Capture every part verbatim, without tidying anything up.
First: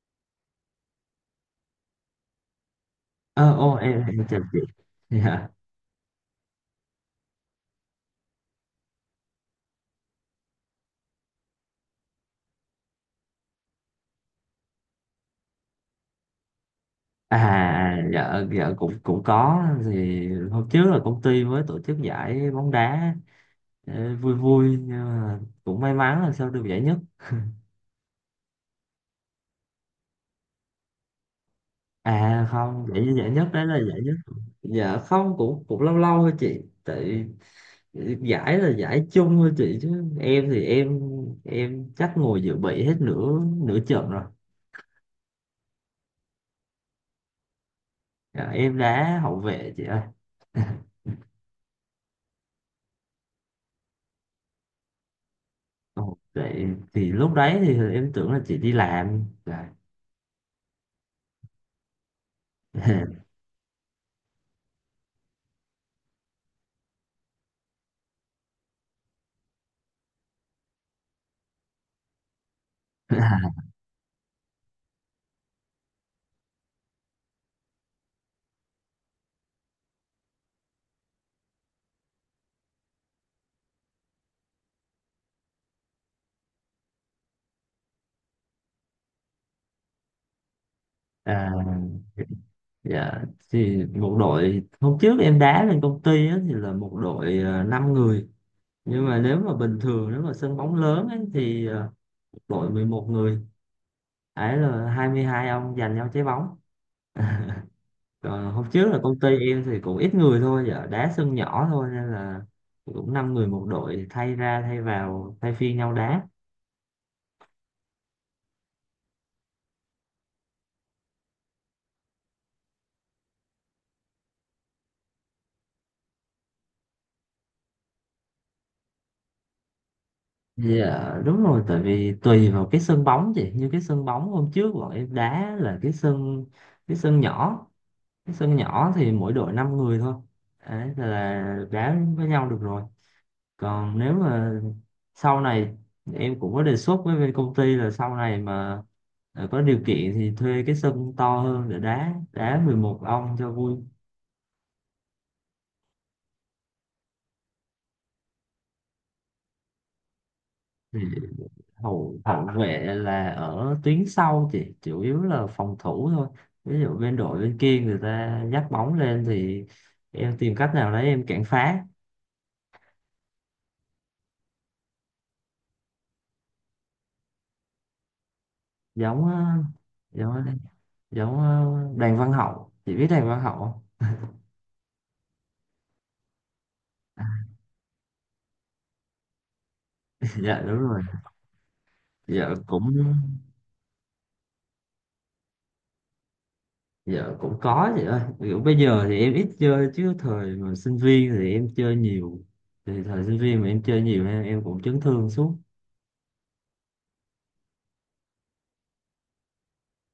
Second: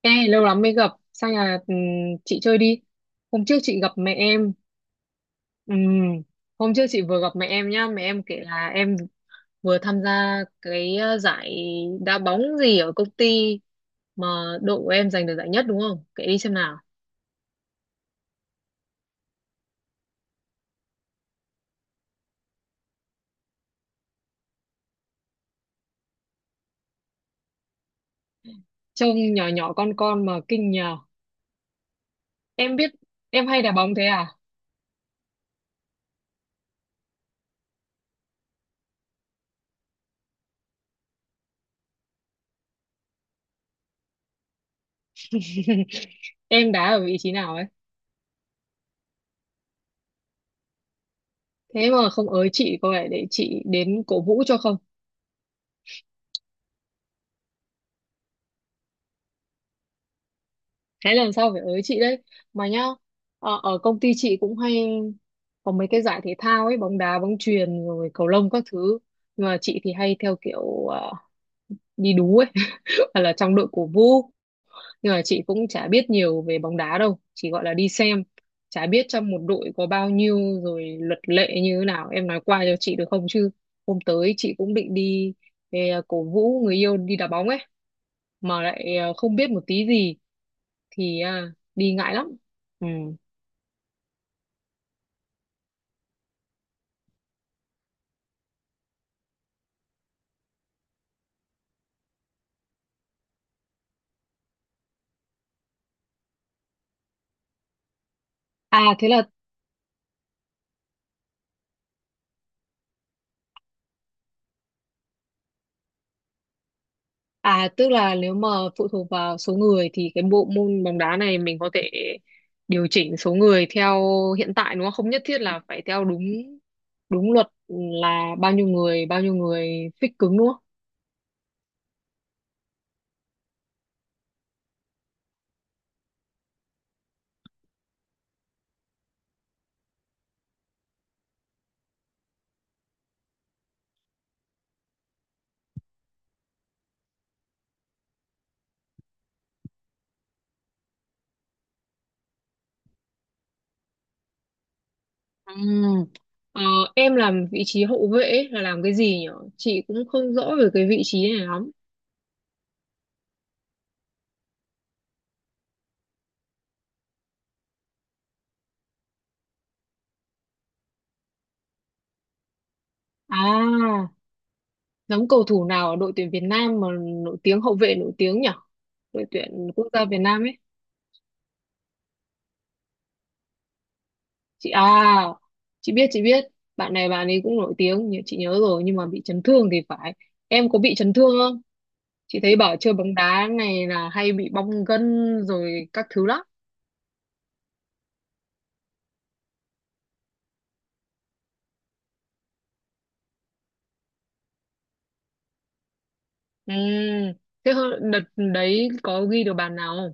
Ê, lâu lắm mới gặp, sang nhà ừm, chị chơi đi. Hôm Ờ trước ô chị gặp em mẹ em chào em. chị. Dạ. Ừm, Hôm trước chị vừa gặp mẹ em nhá, mẹ em kể là em vừa tham gia cái ờ, giải đá bóng gì ở công ty mà đội của em giành được giải nhất đúng không? Kể đi xem nào. À dạ dạ, cũng cũng có. Thì hôm trước là công ty mới tổ chức giải bóng đá, ờ, vui vui, nhưng mà cũng may mắn là sao được giải nhất. Trông nhỏ nhỏ con con mà kinh nhờ. À Em không, biết giải giải em nhất hay đấy đá là bóng giải thế nhất. à? Dạ không, cũng cũng lâu lâu thôi chị, tại giải là giải chung thôi chị, chứ em thì em em chắc ngồi dự bị hết nửa nửa trận rồi. Em đá ở vị trí nào ấy? Dạ, em đá hậu vệ chị ơi. Thế mà không ới chị cô ấy để chị đến cổ vũ cho không? Ồ, vậy thì lúc đấy thì em tưởng là chị đi làm. Dạ. Thế lần sau phải ới chị đấy mà nhá. Ở, ở công ty chị cũng hay có mấy cái giải thể thao ấy, bóng đá, bóng chuyền rồi cầu lông các thứ, nhưng mà chị thì hay theo kiểu ờ, đi đú ấy, hoặc là trong đội cổ vũ, nhưng mà chị cũng chả biết nhiều về bóng đá đâu, chỉ gọi là đi xem, chả biết trong một đội có bao nhiêu rồi luật lệ như thế nào, em nói qua cho chị được không? Chứ hôm tới chị cũng định đi về cổ vũ người yêu đi đá bóng ấy, mà lại ờ, không biết một tí gì thì À, à, đi ngại lắm. Ừ. dạ. Thì một đội hôm trước em đá lên công ty á, thì là một đội uh, năm người, nhưng mà nếu mà bình thường, nếu mà sân bóng lớn ấy, thì ờ, đội mười một người. Ấy là hai mươi hai ông giành nhau trái bóng. Còn hôm trước À là thế công ty là, em thì cũng ít người thôi, dạ, đá sân nhỏ thôi nên là cũng năm người một đội, thay ra thay vào thay phiên nhau đá. à tức là, nếu mà phụ thuộc vào số người thì cái bộ môn bóng đá này mình có thể điều chỉnh số người theo hiện tại đúng không, không nhất thiết là phải theo đúng đúng luật là bao nhiêu người bao nhiêu người fix cứng đúng không? Dạ đúng rồi, tại vì tùy vào cái sân bóng chị, như cái sân bóng hôm trước bọn em đá là cái sân, cái sân nhỏ, cái sân nhỏ thì mỗi đội năm người thôi, đấy là đá với nhau được rồi. Còn nếu mà sau này em cũng có đề xuất với bên công ty là sau này mà ờ, có điều kiện thì thuê cái sân to hơn để đá đá mười một ông cho vui. Ừm. Ờ, em làm vị trí hậu vệ ấy, là làm cái gì nhỉ? Chị cũng không rõ về cái Thì vị trí này lắm. hậu hậu vệ là ở tuyến sau, chỉ chủ yếu là phòng thủ thôi. Ví dụ bên đội bên kia người ta dắt bóng lên thì em tìm cách nào đấy em cản phá. À giống cầu thủ nào ở đội tuyển Việt Nam mà nổi tiếng, hậu vệ nổi tiếng nhỉ, đội giống ờ, tuyển quốc gia Việt Nam giống ấy. giống ờ, Đàn Văn Hậu, chị biết Đàn Văn Hậu không? Chị à, chị biết, chị biết, bạn này bạn ấy cũng nổi tiếng nhưng chị nhớ rồi, nhưng mà bị chấn thương thì phải. Dạ Em đúng có bị rồi. chấn thương không? Chị Dạ thấy bảo cũng. chơi bóng đá này là hay bị bong gân rồi các thứ lắm. Dạ cũng có chị ơi, kiểu bây giờ thì em ít chơi, chứ thời mà sinh viên thì em chơi nhiều. Thì thời sinh viên mà em chơi nhiều, em, em cũng chấn thương suốt. Ừ, thế hơ- đợt đấy có ghi được bàn nào không?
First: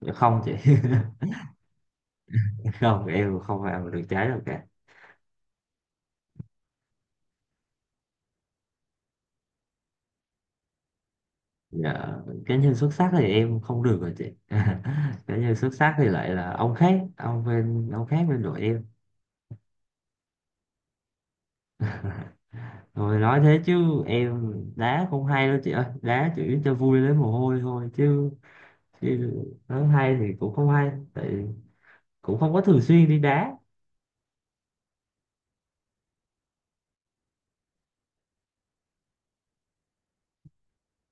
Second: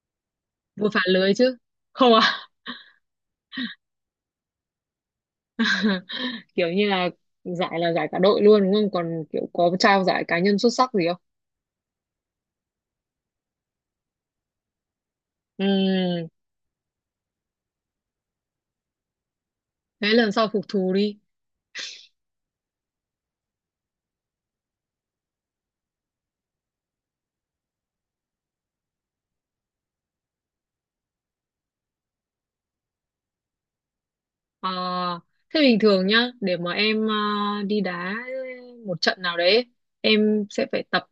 Dạ không chị. Vừa phá lưới chứ? Không à? Không, em không vào được trái đâu cả. Kiểu như là giải là giải cả đội luôn đúng không, còn kiểu có trao giải cá nhân xuất sắc gì không? Dạ cá nhân xuất sắc thì em không được rồi chị. Cá nhân Ừ, xuất sắc thì lại là ông khác, ông bên ông khác bên đội em. thế lần sau phục thù đi. Rồi nói thế chứ em đá cũng hay đâu chị ơi. Đá chỉ cho vui lấy mồ hôi thôi chứ, chứ nói hay thì cũng không hay. Tại cũng không có thường xuyên đi đá. Ờ, thế bình thường nhá, để mà em ờ, đi đá một trận nào đấy, em sẽ phải tập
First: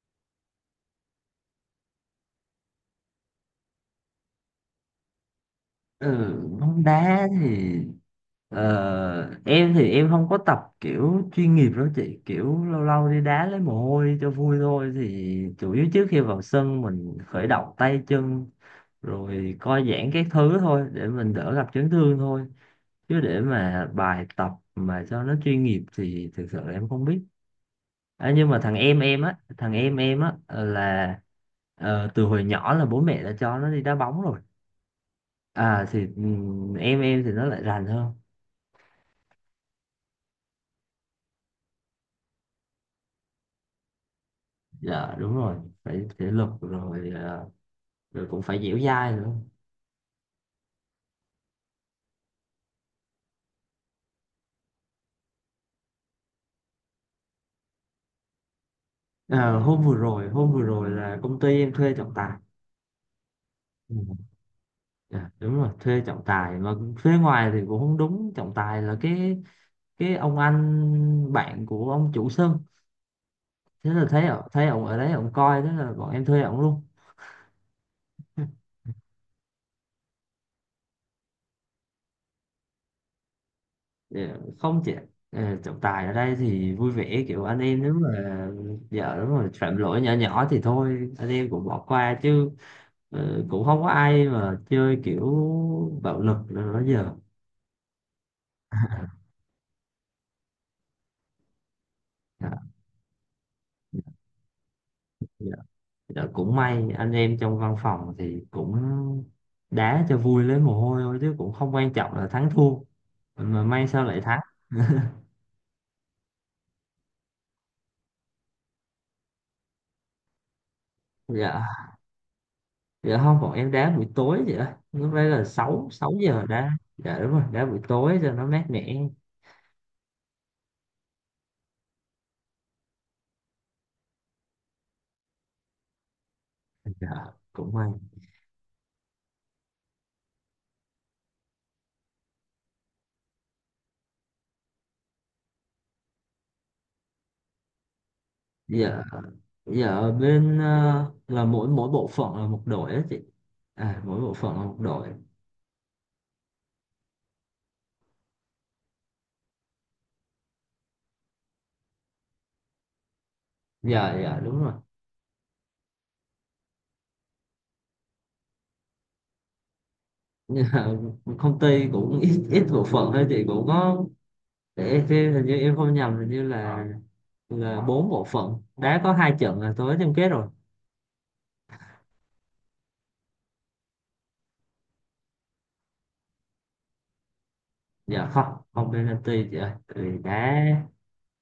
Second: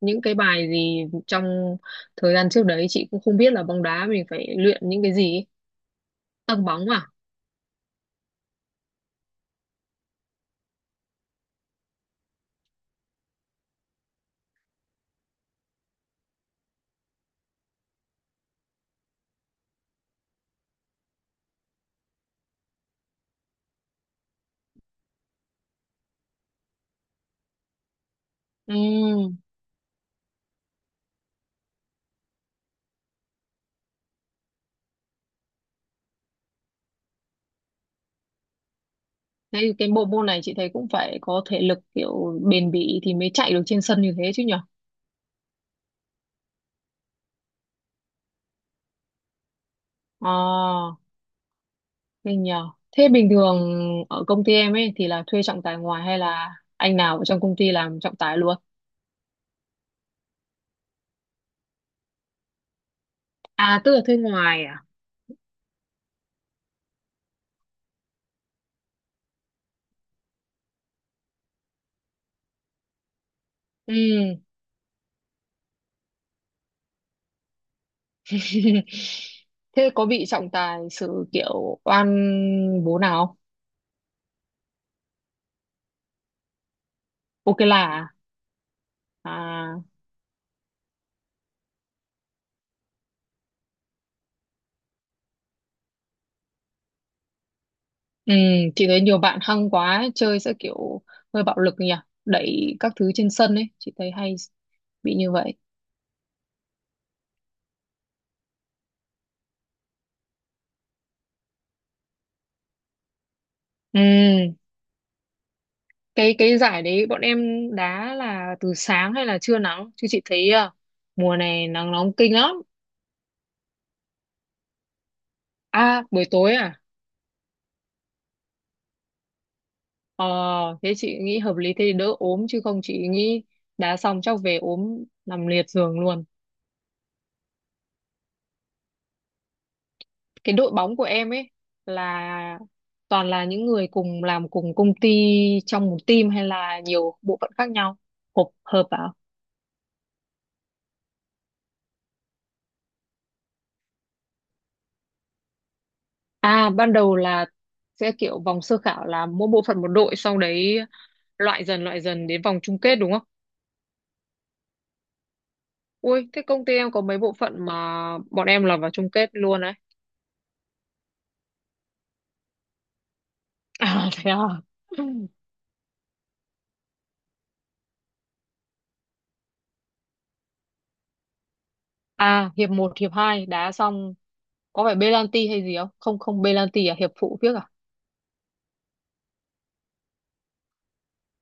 những cái bài gì trong thời gian trước đấy? Chị cũng không biết là bóng đá mình phải luyện những cái gì ấy. Ừ, Tăng bóng bóng à? đá thì ờ, em thì em không có tập kiểu chuyên nghiệp đâu chị. Kiểu lâu lâu đi đá lấy mồ hôi cho vui thôi. Thì chủ yếu trước khi vào sân mình khởi động tay chân, rồi co giãn các thứ thôi để mình đỡ gặp chấn thương thôi. Chứ để mà bài tập mà cho nó chuyên nghiệp thì thực sự là em không biết. À, nhưng mà thằng Ừ, em em á, thằng em em á là ờ, từ hồi nhỏ là bố mẹ đã cho nó đi đá bóng rồi. À thì ừm, em em thì nó lại rành hơn. thế thì cái bộ môn này chị thấy cũng phải có thể lực kiểu bền bỉ thì mới chạy được trên sân như thế chứ nhở? Dạ đúng rồi, phải thể lực rồi, ờ, rồi cũng phải dẻo dai nữa. Ờ, thế nhờ. Thế bình thường ở công ty em ấy thì là thuê trọng tài ngoài hay là anh nào ở trong công ty làm trọng tài luôn? Ờ, hôm vừa rồi hôm vừa rồi là công ty em thuê trọng tài. À, tức Ừ. là thuê ngoài à? Dạ, đúng rồi, thuê trọng tài mà thuê ngoài thì cũng không đúng, trọng tài là cái cái ông anh bạn của ông chủ sân, thế Ừ. là thấy ổng- thấy ông ở đấy ông coi, thế là bọn em thuê ông luôn. Thế có bị trọng tài xử kiểu oan bố nào không? Ờ, Không chị, ờ, trọng tài ở đây thì vui vẻ kiểu anh Ok là em, nếu mà à? vợ nếu mà phạm À, lỗi nhỏ nhỏ thì thôi anh em cũng bỏ qua chứ. Ờ, cũng không có ai mà chơi kiểu bạo lực nữa đó giờ. ừ, chị thấy nhiều bạn hăng quá ấy, chơi sẽ kiểu hơi bạo lực nhỉ, Dạ, đẩy các thứ trên sân ấy, chị thấy hay bị như dạ. vậy. Dạ, cũng may anh em trong văn phòng thì cũng đá cho vui lấy mồ hôi thôi chứ cũng không quan trọng là thắng thua, mà may Ừ, sao lại thắng. cái cái giải đấy bọn em đá là từ sáng hay là trưa nắng? Chứ chị thấy à, mùa này Dạ nắng nóng kinh lắm. dạ không, bọn em đá buổi tối vậy á, lúc đấy là sáu À, sáu buổi giờ tối đá. à? Dạ đúng rồi, đá buổi tối cho nó mát mẻ. Ờ, thế chị nghĩ hợp lý, thế thì đỡ ốm chứ không chị nghĩ đá xong chắc về ốm nằm liệt giường luôn. Dạ cũng may. Cái đội bóng của em ấy là toàn là những người cùng làm cùng công ty trong một team, hay là nhiều bộ phận khác nhau hợp hợp Dạ vào? dạ, ở bên ờ, là mỗi mỗi bộ phận là một đội á chị. À mỗi bộ phận là một đội. À ban đầu là sẽ kiểu vòng sơ khảo là mỗi bộ phận một đội, sau đấy loại dần loại dần đến vòng chung kết đúng không? Dạ dạ đúng rồi. Ui thế công ty em có mấy bộ phận mà bọn em là vào chung kết luôn đấy. Dạ, công ty cũng ít ít bộ phận thôi chị, cũng có, À thế à? để em xem, hình như em không nhầm, hình như là là bốn bộ phận đá có hai trận là tối chung kết rồi. À hiệp một hiệp hai đá xong có phải penalty hay gì không? Không, không, penalty à, hiệp phụ phiếc à? Dạ không, không penalty chị ơi, thì đá.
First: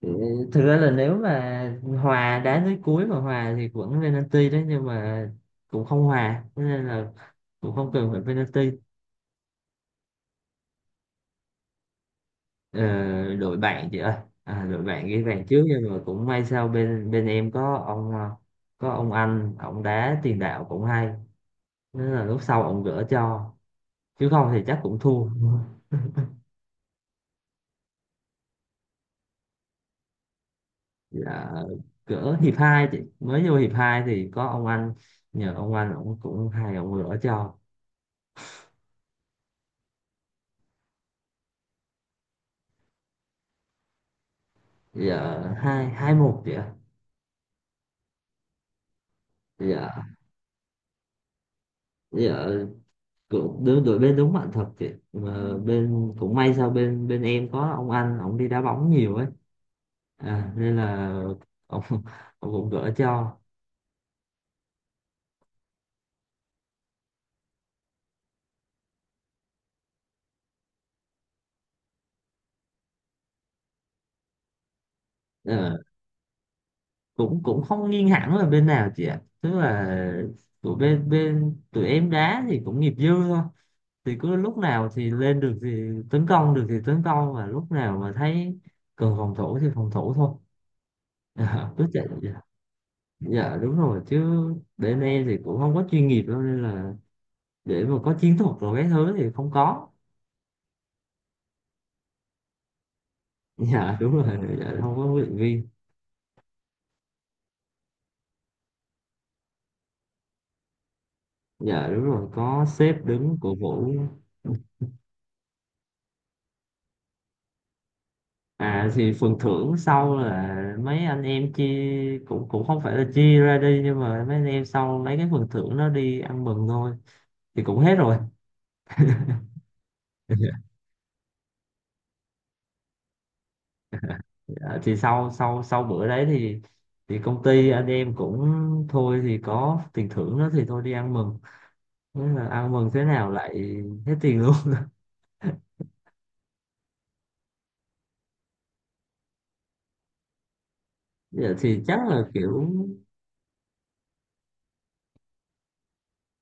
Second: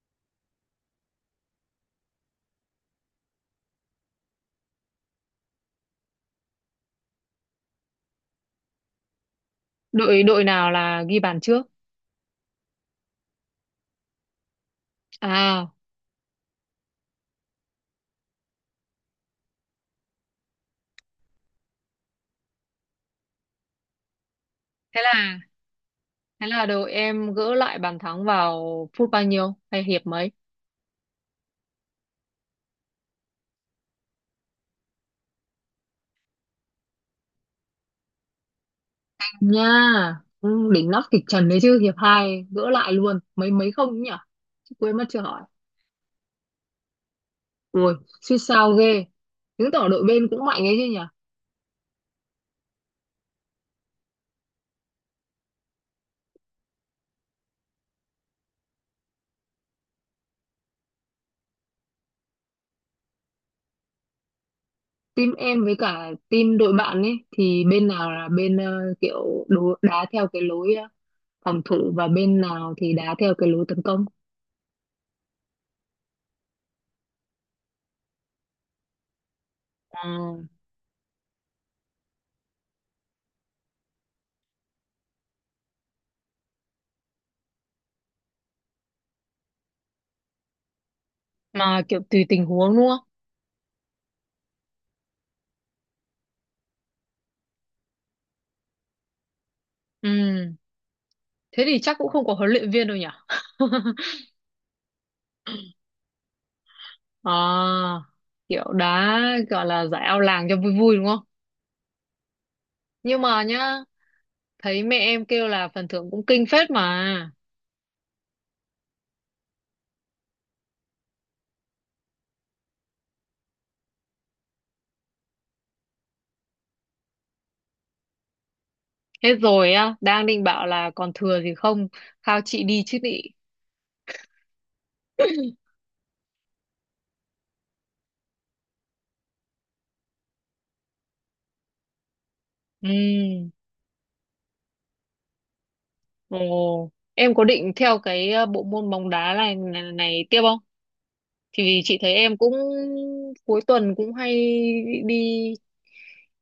Ừ, thực ra là nếu mà hòa, đá tới cuối mà hòa thì cũng penalty đấy, nhưng mà cũng không hòa. Thế nên là cũng không cần phải penalty. Đội đội nào là ghi bàn trước? ờ, Đội bạn chị ơi. À, đội bạn ghi bàn trước, À nhưng mà cũng may sao bên bên em có ông à, có ông anh ông đá tiền đạo cũng hay, nên là lúc sau ông gỡ cho. Chứ không thì chắc cũng thế thua. là thế là đầu em gỡ lại bàn thắng vào phút bao nhiêu hay hiệp mấy? Dạ, gỡ hiệp hai chị, mới vô hiệp hai thì có ông anh, nhờ ông anh ông cũng hay, ông gỡ cho. Nha, ừ, đỉnh nóc kịch trần đấy chứ, hiệp hai gỡ lại luôn mấy mấy không ấy nhỉ? Chứ quên mất chưa Giờ hỏi. hai hai một chị ạ. Ui suýt sao ghê. Chứng tỏ Dạ. đội bên cũng mạnh ấy chứ nhỉ. Dạ, cũng đứng đội bên, đúng bạn thật chị, mà bên cũng may sao bên bên em có ông anh ông đi đá bóng nhiều ấy, à, nên là ông, ông cũng gỡ cho. Team em với cả team đội bạn ấy thì bên nào là bên ờ, kiểu đố- đá theo cái lối ờ, phòng thủ, và bên nào thì đá theo cái lối tấn công? Ờ, cũng cũng không nghiêng hẳn là bên nào chị ạ, tức là Ừ. tụi bên bên tụi em đá thì cũng nghiệp dư thôi, thì cứ lúc nào thì lên được thì tấn công được thì tấn công, và lúc nào mà thấy cần phòng thủ thì phòng thủ thôi. Ờ, Mà Cứ kiểu chạy. tùy Dạ, tình huống đúng không? dạ đúng rồi chứ bên em thì cũng không có chuyên nghiệp đâu, nên là để mà có chiến thuật rồi cái thứ thì không có. Ừ thế thì chắc cũng không có huấn luyện viên đâu nhỉ. Dạ đúng. Ừ. Rồi dạ, không có huấn luyện viên. À, kiểu đá gọi là giải ao làng cho vui vui đúng không? Dạ đúng rồi, có sếp Nhưng đứng mà cổ nhá, vũ. thấy mẹ em kêu là phần thưởng cũng kinh phết mà. À thì phần thưởng sau là mấy anh em chia, cũng cũng không phải là chia ra đi, nhưng mà mấy anh em sau lấy cái phần thưởng đó đi ăn mừng thôi, thì cũng hết rồi. Hết rồi á, đang định bảo là còn thừa gì không, khao chị đi chứ nị. Dạ, thì sau sau sau bữa đấy thì thì công ty anh em cũng thôi, thì có tiền thưởng đó thì thôi đi ăn mừng. Thế là ăn Ừ, mừng thế nào lại hết tiền luôn. ồ, em có định theo cái ờ, bộ môn bóng đá này, này, này tiếp không? Dạ, Thì vì thì chị chắc thấy là em cũng kiểu, cuối tuần cũng hay đi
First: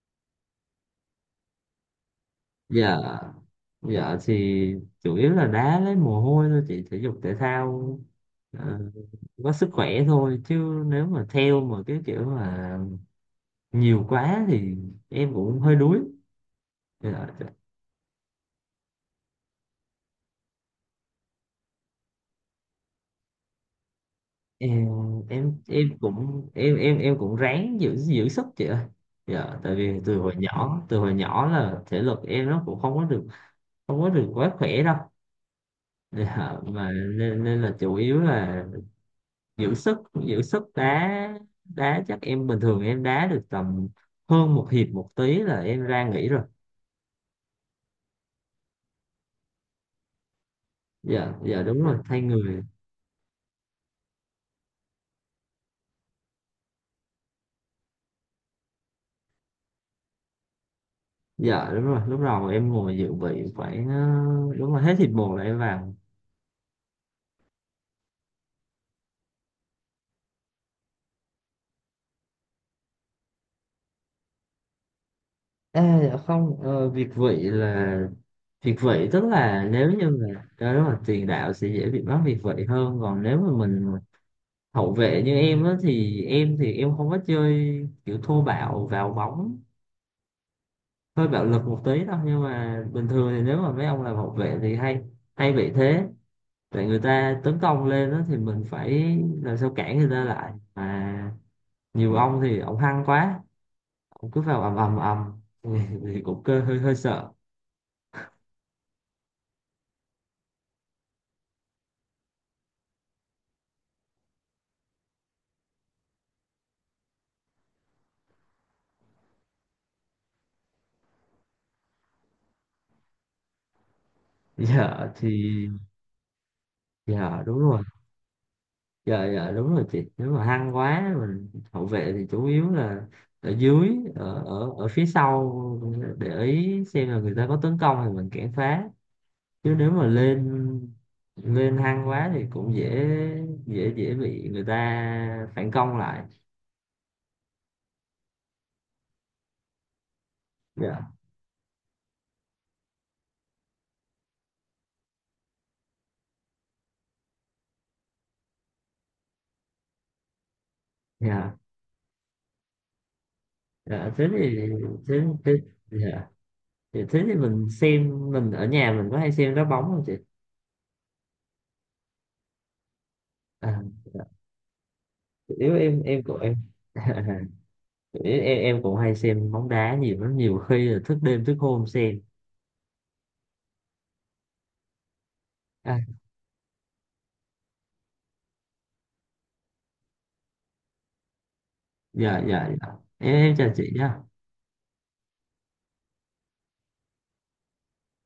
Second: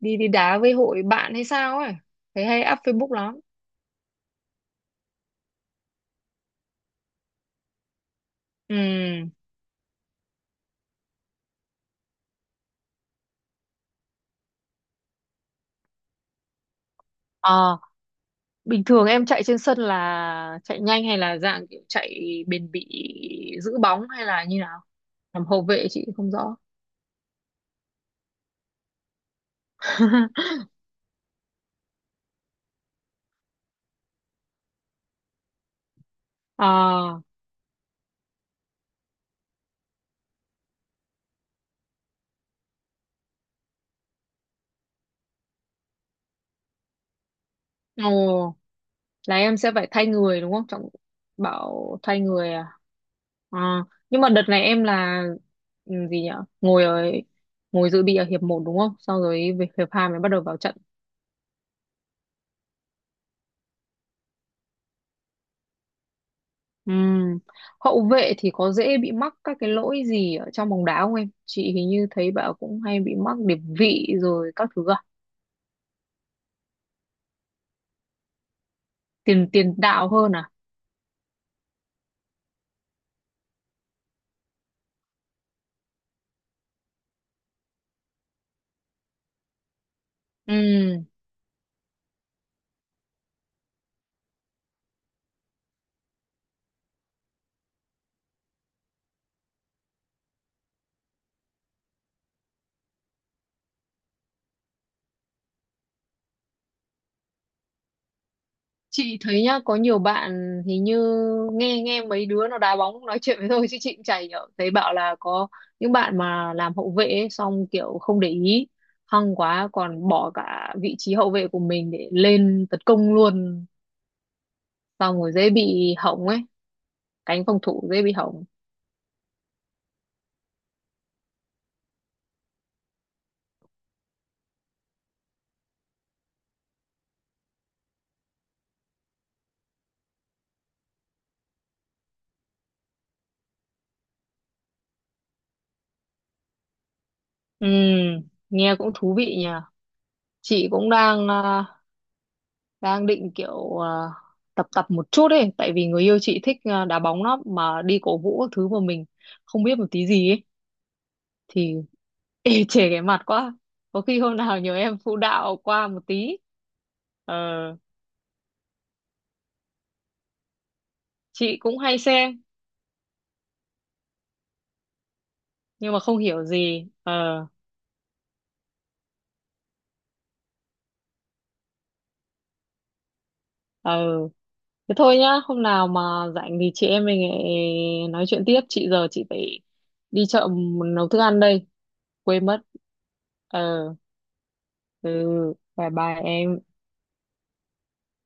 đi đi đá với hội bạn hay sao ấy, thấy hay up dạ. Facebook lắm. Dạ thì chủ yếu là đá lấy mồ hôi thôi chị, thể dục thể thao, ờ, có sức khỏe thôi, chứ nếu mà theo mà cái kiểu mà nhiều quá thì em cũng hơi đuối. Dạ, Ừ. Bình thường em chạy trên sân là chạy nhanh hay là dạng kiểu chạy bền bỉ giữ bóng hay là như nào? em Làm em hậu vệ em chị không cũng rõ. em em em cũng ráng giữ giữ sức chị ơi. Dạ tại vì từ hồi nhỏ từ hồi nhỏ là thể lực em nó cũng không có được, không có được quá khỏe đâu. Dạ, mà À, nên, nên là chủ yếu là giữ sức giữ sức đá đá chắc em bình thường em đá được tầm hơn một hiệp một tí là em ra nghỉ rồi. ồ, là em sẽ phải thay người đúng không? Trọng Dạ dạ đúng rồi, bảo thay thay người người. à? À, nhưng mà đợt này em là ừ, gì nhỉ? Ngồi ở ngồi dự bị ở hiệp một đúng không? Sau rồi về hiệp hai mới bắt đầu vào trận. Dạ đúng rồi, lúc đầu em ngồi dự bị khoảng ờ, đúng rồi hết hiệp một là em vào. Ừm, Hậu vệ thì có dễ bị mắc các cái lỗi gì ở trong bóng đá không em? Chị hình như thấy bảo cũng hay bị mắc điệp vị rồi các thứ à? À dạ không, ờ, việt vị là việt vị tức Tiền là tiền nếu đạo như hơn là à? đó đúng rồi, tiền đạo sẽ dễ bị mắc việt vị hơn, còn nếu mà mình hậu vệ như em á thì em thì em không có chơi kiểu thô bạo vào bóng, Ừm, hơi bạo lực một tí đó, nhưng mà bình thường thì nếu mà mấy ông làm hậu vệ thì hay hay bị thế. Tại người ta tấn công lên đó thì mình phải làm sao cản người ta lại mà nhiều ông thì ông hăng quá, ông cứ vào ầm ầm ầm, thì, cũng cơ hơi hơi sợ. Chị thấy nhá, có nhiều bạn hình như nghe nghe mấy đứa nó đá bóng nói chuyện với tôi chứ chị cũng chả hiểu. Thấy bảo là có những bạn mà làm hậu vệ ấy, xong kiểu không để ý, hăng quá còn bỏ cả vị trí hậu vệ của mình để lên tấn công luôn, giờ xong thì rồi dễ bị hỏng ấy, Giờ cánh đúng phòng rồi. thủ dễ bị hỏng. Giờ Giờ đúng rồi chị, nếu mà hăng quá mình hậu vệ thì chủ yếu là ở dưới, ở ở, ở phía sau, để ý xem là người ta có tấn công thì mình cản phá. Chứ nếu mà lên lên hăng quá thì cũng dễ, dễ dễ bị người ta phản công lại. Ừ, nghe cũng thú vị nhỉ. Chị cũng Dạ đang à, đang định kiểu à, tập tập một chút ấy, tại vì người yêu chị thích à, đá bóng lắm mà đi cổ vũ các thứ mà mình không biết một tí gì ấy dạ thì ê chề cái mặt quá. Có dạ. khi thế hôm nào thì nhờ em phụ thế thế đạo qua một dạ tí. thì Thế thì Ờ, mình xem mình ở nhà mình có hay xem đá bóng không chị? chị cũng hay xem À, dạ. Nếu nhưng mà em không em của hiểu em, gì. Ờ, em em cũng hay xem bóng đá nhiều lắm, nhiều khi là thức đêm thức hôm xem. ừ, thế thôi nhá, hôm nào À, mà rảnh thì chị em mình lại nói chuyện tiếp, chị giờ chị phải đi chợ nấu thức ăn đây, dạ quên mất. dạ dạ, em em chào Ờ, chị nhá. ừ, bye bye em.